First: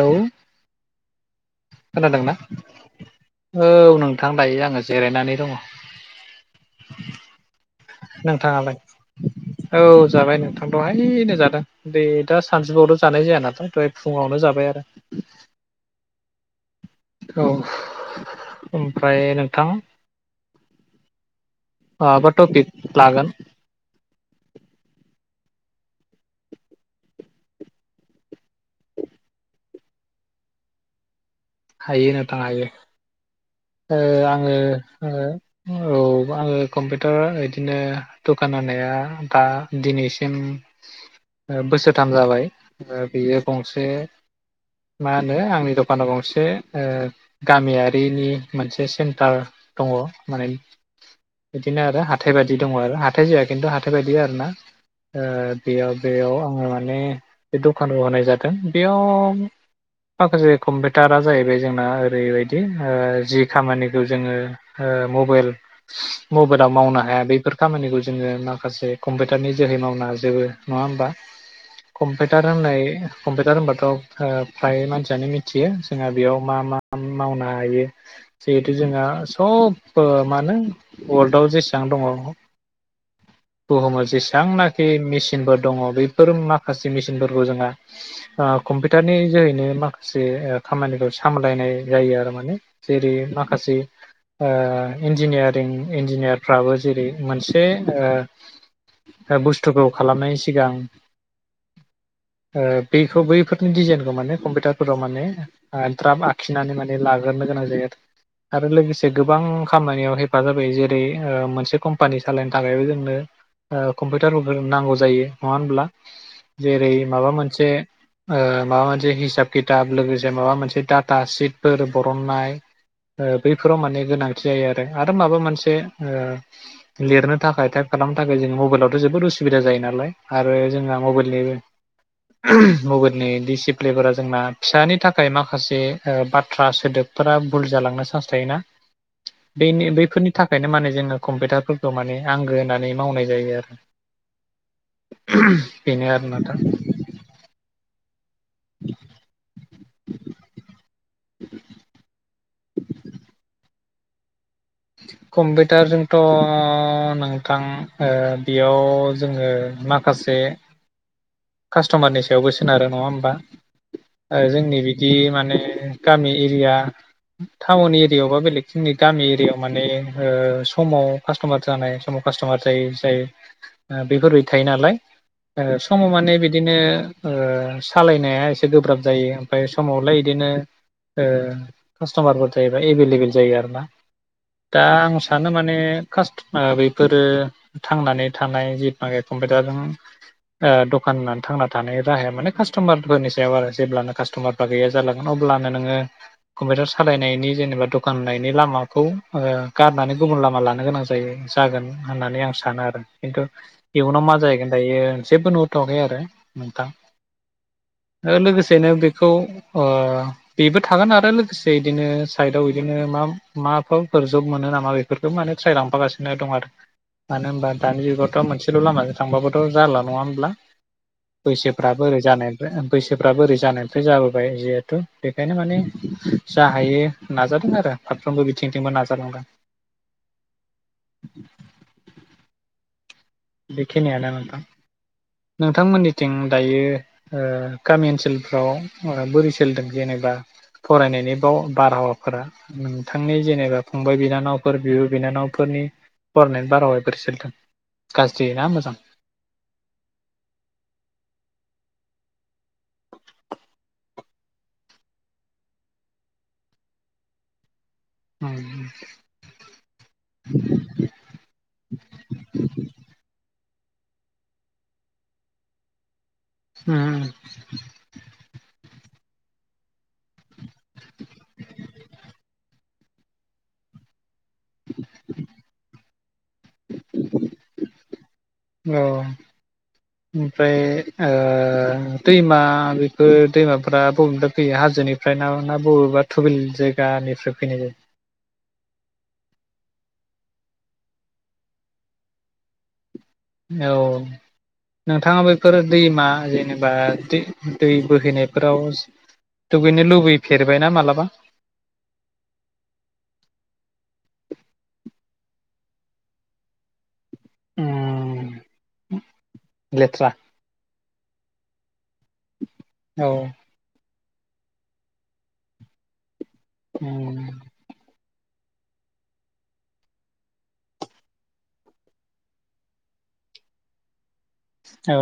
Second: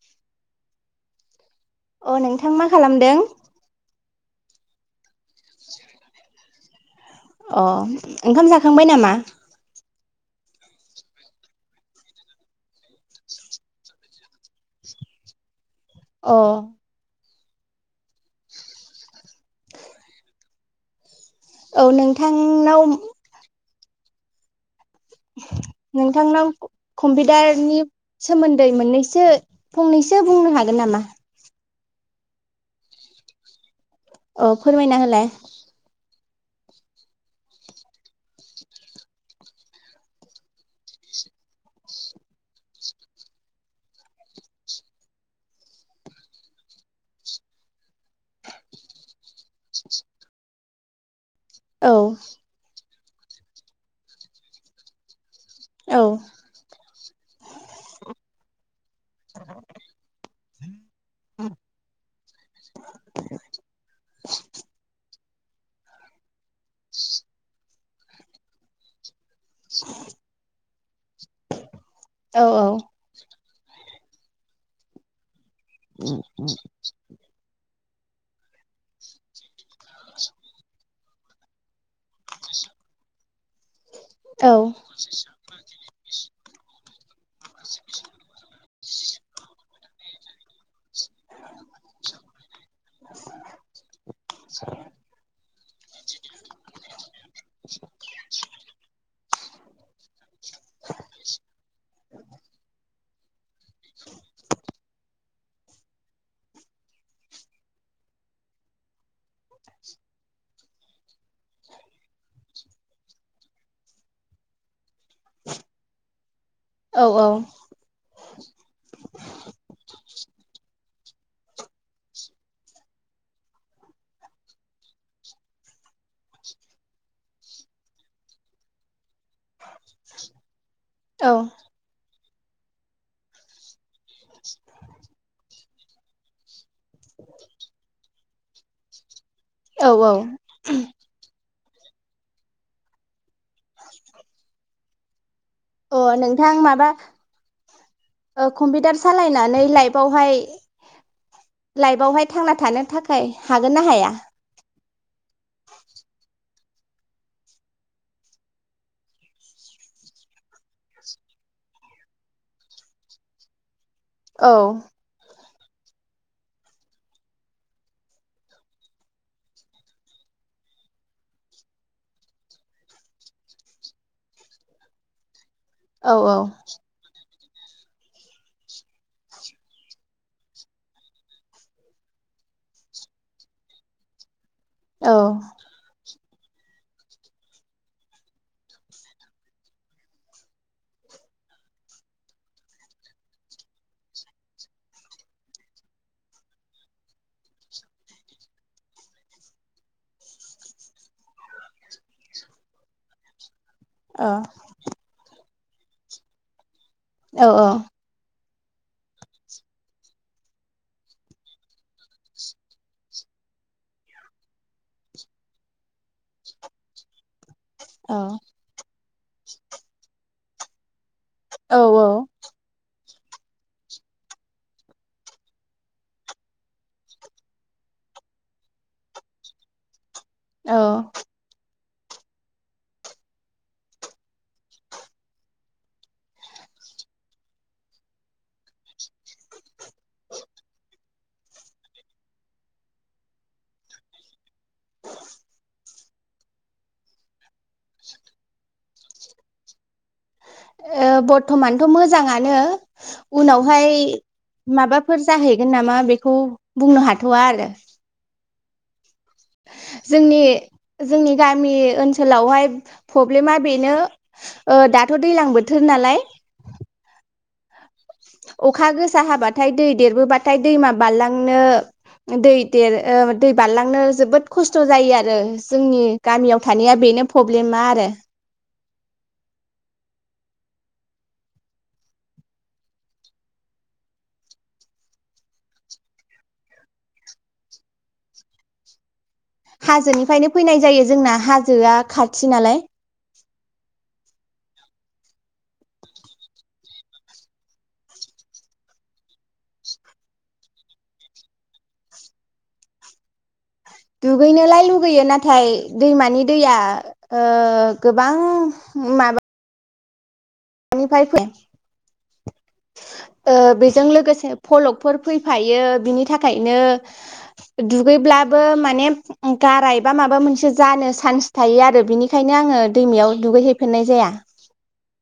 औउ। अ खोनादोंना नोंथां मा खालामदों औ नों थां दायो आङो जिरायनानै दङ। अ ओंखाम नोंथाङालाय जाखांबाय नामा? औ जाबाय नोंथां दवहायनो जादों दै दा सानजुआवल' जानाय जाया नालाय दहाय फुङावनो जाबाय आरो। अ। औ ओमफ्राय नोंथां औ माबा टपिक नोंथांनाव लागोन नोंथांनाव कम्पिउटारनि सोमोन्दै मोननैसो फंनैसो बुंनो हागोन नामा? हायो नोंथां हायो। ओ औ आङो फोरमायना होलाय ओ औ। आङो कम्पिउटार इदिनो दखान होनाया दा दिनैसिम बोसोरथाम जाबाय बियो गंसे मा होनो आंनि दखानाव [unintelligible] गंसे ओ गामियारिनि मोनसे सेन्टार दङ माने। बिदिनो औ आरो हाथाय बायदि दङ आरो थाय जाया खिन्थु हाथाय बायदि आरो ना। ओ बेयाव औ बेयाव आङो माने बे दखानाव होनाय जादों। बेयाव माखासे कम टारा जाहैबाय जोंना ओरैबायदि ओ जि खामानिखौ जोङो ओ मबाइल मबाइलाव मावनो हाया बेफोर खामानिखौ जोङो माखासे कम्पिउटारनि जोहै मावनो हाजोबो। नङा होमबा। कम्पिउटार औ औ होननाय [unintelligible] टार होनबाथ' ओ फ्राय मानसियानो मिथियो। जोंहा बेयाव मा मा मावनो हायो। जिहेथु जोंहा सब मा होनो वर्ल्डआव जेसेबां दङ। बुहुमाव औ जेसेबांनाखि मेसिनफोर दङ बे फोर माखासे मे सिनफोरखौ जोंहा ओ कम्पिउटारनि जोहैनो माखासे ओ खामानिखौ। सामलायनाय जायो आरो माने जेरै माखासे ओ इन्जिनियारिं इन्जिनियारफ्राबो जेरै मोनसे ओ ओ बुस्थुखौ खालामनाय सिगां ओ बेखौ बैफोरनि डिजाइनखौ माने कम्पिउटारफोराव माने ओ द्राब आखिनानै माने लाग्रनो गोनां जायो आरो लोगोसे गोबां खामानियाव हेफाजाबायो जेरै मोनसे कम्पानि सालायनो थाखायबो जोंनो कम्पिउटार नांगौ जायो नङा होमब्ला? जेरै औ माबा मोनसे ओ माबा मोनसे हिसाब खिथाब लोगोसे मोनसे डाटा सिडफोर बरननाय ओ बैफोराव माने गोनांथि जायो आरो। आरो माबा मोनसे ओ लिरनो थाखाय टाइप खालामनो थाखाय जों मबाइलावथ' जोबोद उसुबिदा जायो नालाय आरो जोंना मबाइलनिबो मबाइलनि दिसि लेबारा जोंना फिसानि थाख माखासे ओ बा थ्रा सोदोबफोरा भुल जालांनो सान्स थायोना। औ बेैनि औ बेैफोरनि थाखायनो मानो जोंनो कम्पिउटार फोर खौ' माने आंगो होननानै मावनाय जायो आरो। बेनो अ' आरो नोंथां माबा ओ कम्पिउटार सालायनानै लाइभआवहाय लाइभआवहाय थानो थाखाय हागोन ना हाया? [inaudible] कम्पिउटारजोंथ' नोंथां ओ बेयाव जोङो माखासे कास्ट'मारनि सायावबो सोनारो नङा होमबा? ओ औ जोंनि बिदि माने गामि एरिया टाउन एरिया यावबा बेलेग जोंनि गामि एरियायाव माने ओ समाव कास्ट'मार जानाय समाव कास्ट'मार जायै जायो ओ बेफोरबायदि थायो नालाय। ओ समाव औ माने औ बिदिनो ओ सालायनाया एसे गोब्राब जायो ओमफाय समावलाय इदिनो ओ कास्ट'मारफोर थायोबा एभेलेबेल जायो आरोना। दा औ आं सानो माने [inaudible] बेैफोरो थांनानै थानाय [unintelligible] कम्पिउटारजों ओ दखान होननानै थांना थानायनि राहाया माने कास्ट'मारफोरनि सायाव आरो जेब्लनो कास्ट'मारफ गैया जालांगोन अब्लानो नोङो कम्पिउटार सालायनायनि जेनेबा दखान होनायनि लामाखौ ओ गारनानै गुबुन लामा लानो गोनां जायो जागोन होननानै आं सानो आरो खिन्थु इयुनाव औ मा जाहैगोन दायो जेबो नु [unintelligible] आरो नोंथां। औ औ ओ लोगोसेनो बेखौ ओ बेबो थागोन आरो लोगोसे इदिनो साइडआव इदिनो मा माफोरफोर जब मोनो नामा बेफोरखौ माने ट्राय लांफागासिनो दं आरो मानो होनबा दानि औ जुगावथ'आ मोनसेल' लामाजों थांबाबोथ' जाला नङा होमब्ला? औ बैसोफ्राबो ओरै औ जानायबो बैसोफ्राबो ओरै जानायनिफ्राय जाबोबाय जिहेथु बेखायनो माने जा हायो नाजादों आरो फारफ्रोमबो बिथिंथिंबो नाजालांदों। औ बेखिनियानो नोंथां नोंथांमोननिथिं दायो ओ गामि ओनसोलफ्राव ओ बोरै सोलिदों जेनेबा फरायनायनि बाव बारहावाफोरा नोंथांनि जेनेबा फंबाय बिनानावफोर बिब' बिनानावफोरनि फरायनायनि बारहावाया बोरै सोलिदों? गाज्रि ना मोजां? ओ बर्थमानथ' मोजाङानो उनावहाय माबाफोर जाहैगोन नामा बेखौ बुंनो हाथ'वा आरो उम जोंनि जोंनि गामि ओनसोलावहाय प्रब्लेमा बेनो ओ दाथ' दैलां बोथोर नालाय उम अखा गोसा हाबाथाय दै देरबोबाथाय दैमा बारलांनो दै देर दै बारलांनो जोबोद खस्थ' जायो आरो जोंनि गामियाव थानाया बेनो प्रब्लेमा आरो औ ओमफ्राय ओ दैमा बेफोर दैमाफ्रा बबेनिफ्राया फैयो हाजोनिफ्राय ना बबेबा थुबिल जायगानिफ्राय फैनाय जायो? हाजोनिफ्रायनो फैनाय जायो जोंना हाजोआ खाथि नालाय। औ नोंथाङा बेैफोर दैमा जेनेबा दै बोहैनायफोराव दुगैनो लुबैफेरबायना मालाबा? दुगैनोलाय लुगैयो नाथाय दैमानि दैया ओ गोबां उम माबा लेथ्रा [unintelligible] ओ औ बेजों लोगोसे फलकफोर फैफायो बिनि थाखायनो दुगैब्ला बो माने गारायबा माबा मोनसे जानो चान्स थायो आरो बिनिखायनो आङो दैमायाव दुगैहैफेरनाय जाया। औ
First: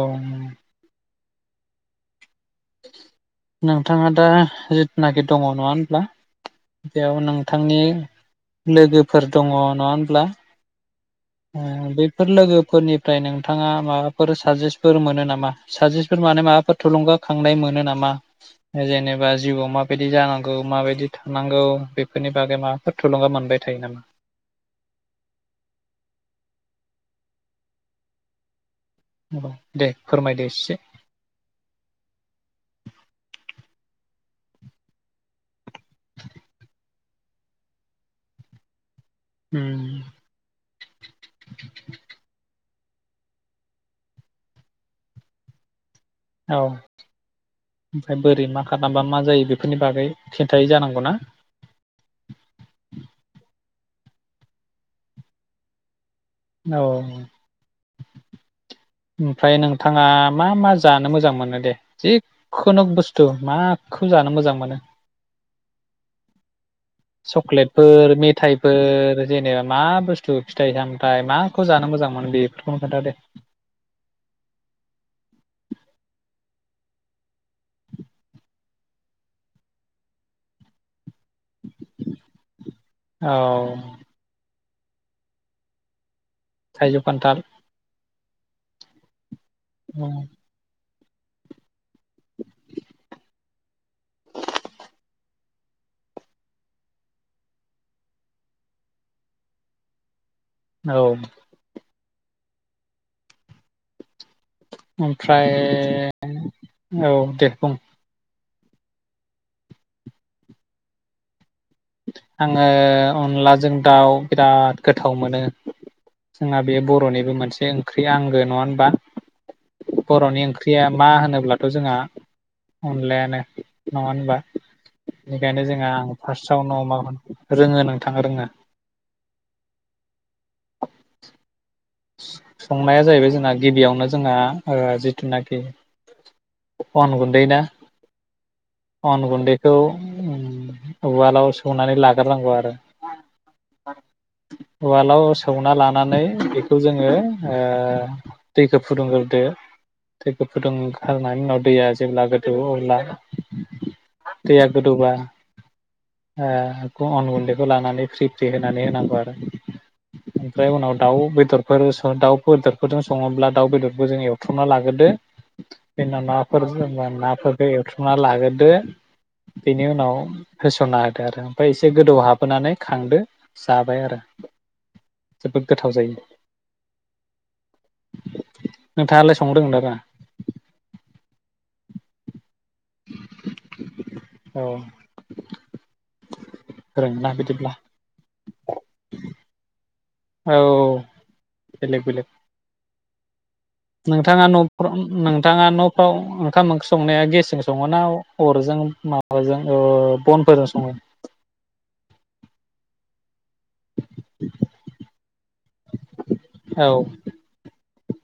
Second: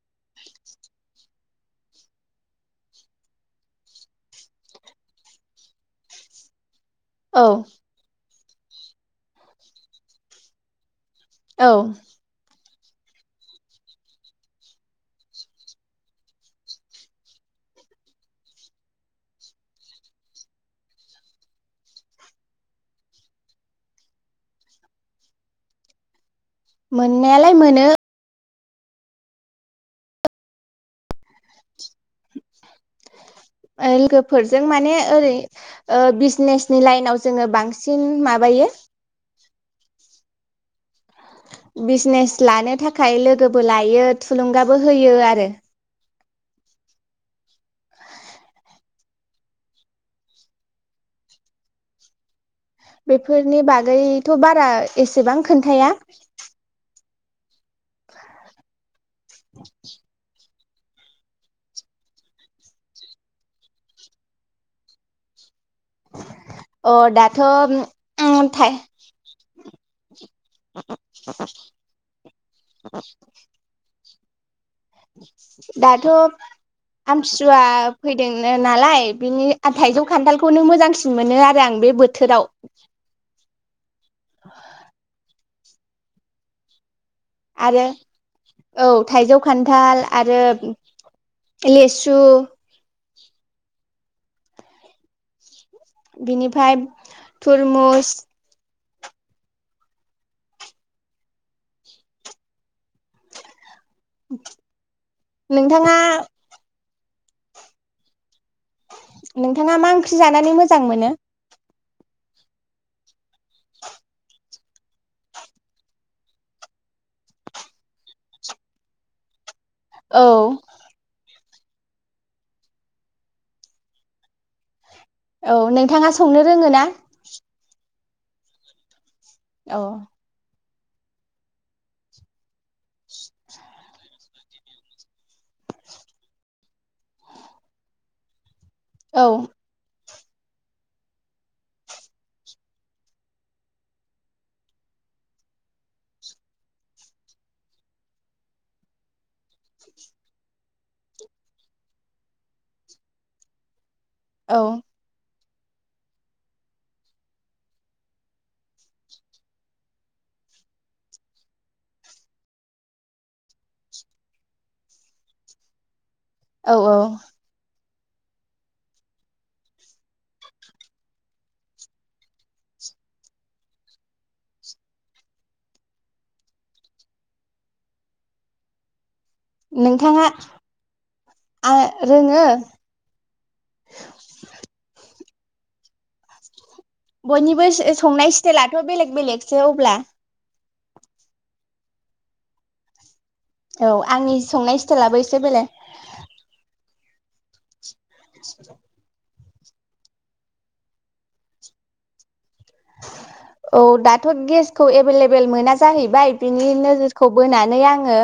नोंथाङा दा जिथुनाखि दङ नङा होनब्ला? बेयाव औ नोंथांनि? लोगोफोर दङ नङा होनोमब्ला? ओ औ बेफोर लोगो फोरनिफ्राय नोंथाङा माबाफोर साजेस्टफोर मोनो नामा साजेसटफोर माने माबाफोर थुलुंगा खांनाय मोनो नामा जेनेबा जिउआव माबायदि जानांगौ माबायदि थानांगौ बेफोरनि बागै माबाफोर थुलुंगा मोनबाय थायो नामा? मोननायालाय मोनो। अ दे फोरमायदो एसे लोगोफोरजों माने ओरै बिजनेसनि लाइनाव जोङो बांसिन माबायो ओम बिजसनेस लानो थाखा खाय लोगोबो लायो थुलुंगाबो होयो आरो। औ ओमफ्राय बोरै मा खालामबा मा जायो बेफोरनि बागै खिन्थायै जानांगौ ना? बेफोरनि बागैथ' बारा एसेबां खोन्थाया औ। [inaudible] ओमफ्राय नोंथाङा मा मा? जानो मोजां मोनो दे जिखुनु बुस्थु माखौ जानो मोजां मोनो? अ दाथ' उम चक्लेटफोर मेथाइफोर जेनेबा मा बुस्थु? बुस्थु फिथाइ सामथायाइ माखौ जानो मोजां मोनो बेफोरखौनो खोन्थादे। दाथ' आमथिसुवा फैदों नालाय बिनि थाइजौ खान्थालखौ नों मोजांसिन मोनो आरो आं बे बोथोराव औ थायजौ आरो औ थाइजौ खान्थाल आरो लेसु उ बिनिफ्राय थुरमुस औ। ओमफ्राय नोंथाङा? औ दे बुं। नोंथाङा मा ओंख्रि जानानै मोजां मोनो? आङो अनलाजों दाउ बिराद गोथाव मोनो जोंहा बे बर'निबो मोनसे ओंख्रि आंगो नङा होनबा? औ बर'नि ओंख्रिया मा होनोब्ला थ' जोंहा अनलायानो नङा होनबा? औ बेनिखायनो जोंहा आं नोंथाङा संनो फार्स्ट रोङो ना [unintelligible] रोङो नोंथाङा रोङो। औ। [inaudible] संनाया जाहैबाय जोंना गिबियावनो जोंहा ओ जिथुनाखि अन गुन्दै ना औ अन गुन्दैखौ उवालाव सौनानै लाग्रोनांगौ आरो उवालाव सौना लानानै बेखौ जोङो दैखौ फुदुंग्रोदो दैखौ फुदुंग्रोनायनि उनाव दैया जेब्ला गोदौओ अब्ला औ दैैया गोदौबा ओ अन गुन्दैखौ लानानै फ्रि फ्रि होनानै होनांगौ आरो ओमफ्राय उनाव दाउ बेदर फोर दाउ बेदरफोरजों सङोब्ला दाउ बेदरखौ जों एवथ्रुमना लाग्रोदो जोंना नाफोर औ औ जेनबा नाफोर एल थुमना लाग्रोदो बेनि उनाव होसनना होदो आरो ओमफ्राय एसे गोदौ हाबोनानै खांदो जाबाय आरो जोबोद गोथाव जायो। नोंथाङालाय संनो रोंगोन ना रोङा नोंथाङा आं रोङो। औ। रोङोना बयनिबो बिदिब्ला संनाय स्टाइलाथ' बेलेग बेलेगसो अब्ला औ बेलेग बेलेग औ आंनि नोंथाङा संनाय नफ्राव स्टाइलाबो एसे नोंथाङा बेलेग नफ्राव ओंखाम ओंख्रि संनाया गेसजों सं ङो ना अरजों मा बाजों ओ बनफोरजों सङो? औ दाथ' गेसखौ एभेलेबेल मोना जाहैबाय बिनि नोजोरखौ बोनानै आङो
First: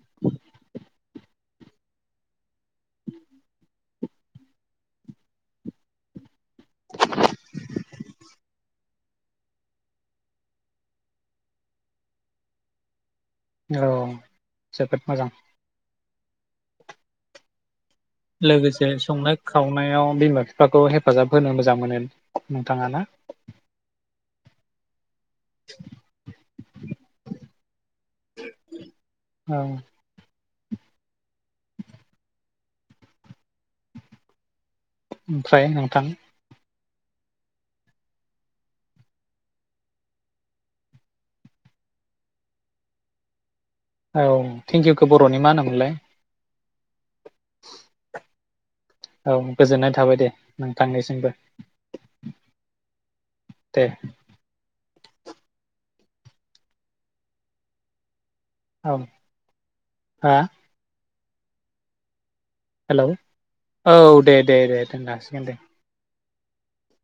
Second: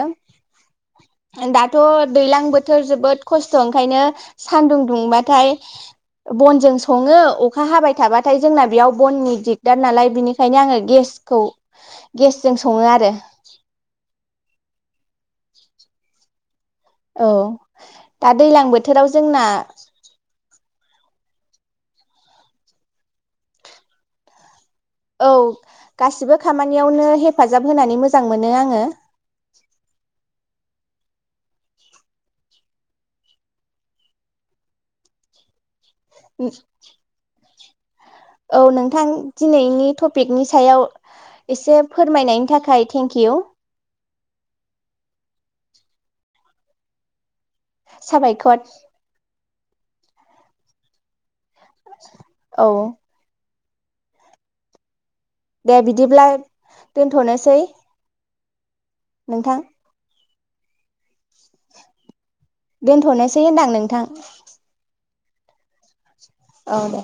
दाथ दैज्लां बोथो थोर जोबोद खस्थ' ओंखायनो सानदुं दुंबाथाय बनजों सङो अखा हाबाय थाबाथाय जोंना बेयाव बननि दिगदार नालाय बिनिखायनो आङो गेसखौ गेसजों सङो आरो औ जोबोद मोजां औ दा दैलां लोगोसे बोथोराव संनाय जोंना खावनायाव बिमा फिफाखौ हेफाजाब होनो मोजां मोनो नोंथाङा ना? औ गासिबो खामानियावनो हेफाजाब होनानै मोजां मोनो आङो औ [unintelligible] ओमफ्राय नों थां [unintelligible] औ नोंथां दिनैनि टपिकनि सायाव एसे फोरमायनायनि थाखाय थेंक इउ औ थेंकिउखौ बर'नि मा होनोमोनलाय साबायखर औ गोजोननाय थाबाय दे नोंथांनिसिमबो औ दे। दे बिदिब्लाय दोनथनोसै। औ नोंथां हा? हेलौ दोनथ'नोसै होनदां औ नोंथां दे दे दे दोननो हासि गोन दे औ दे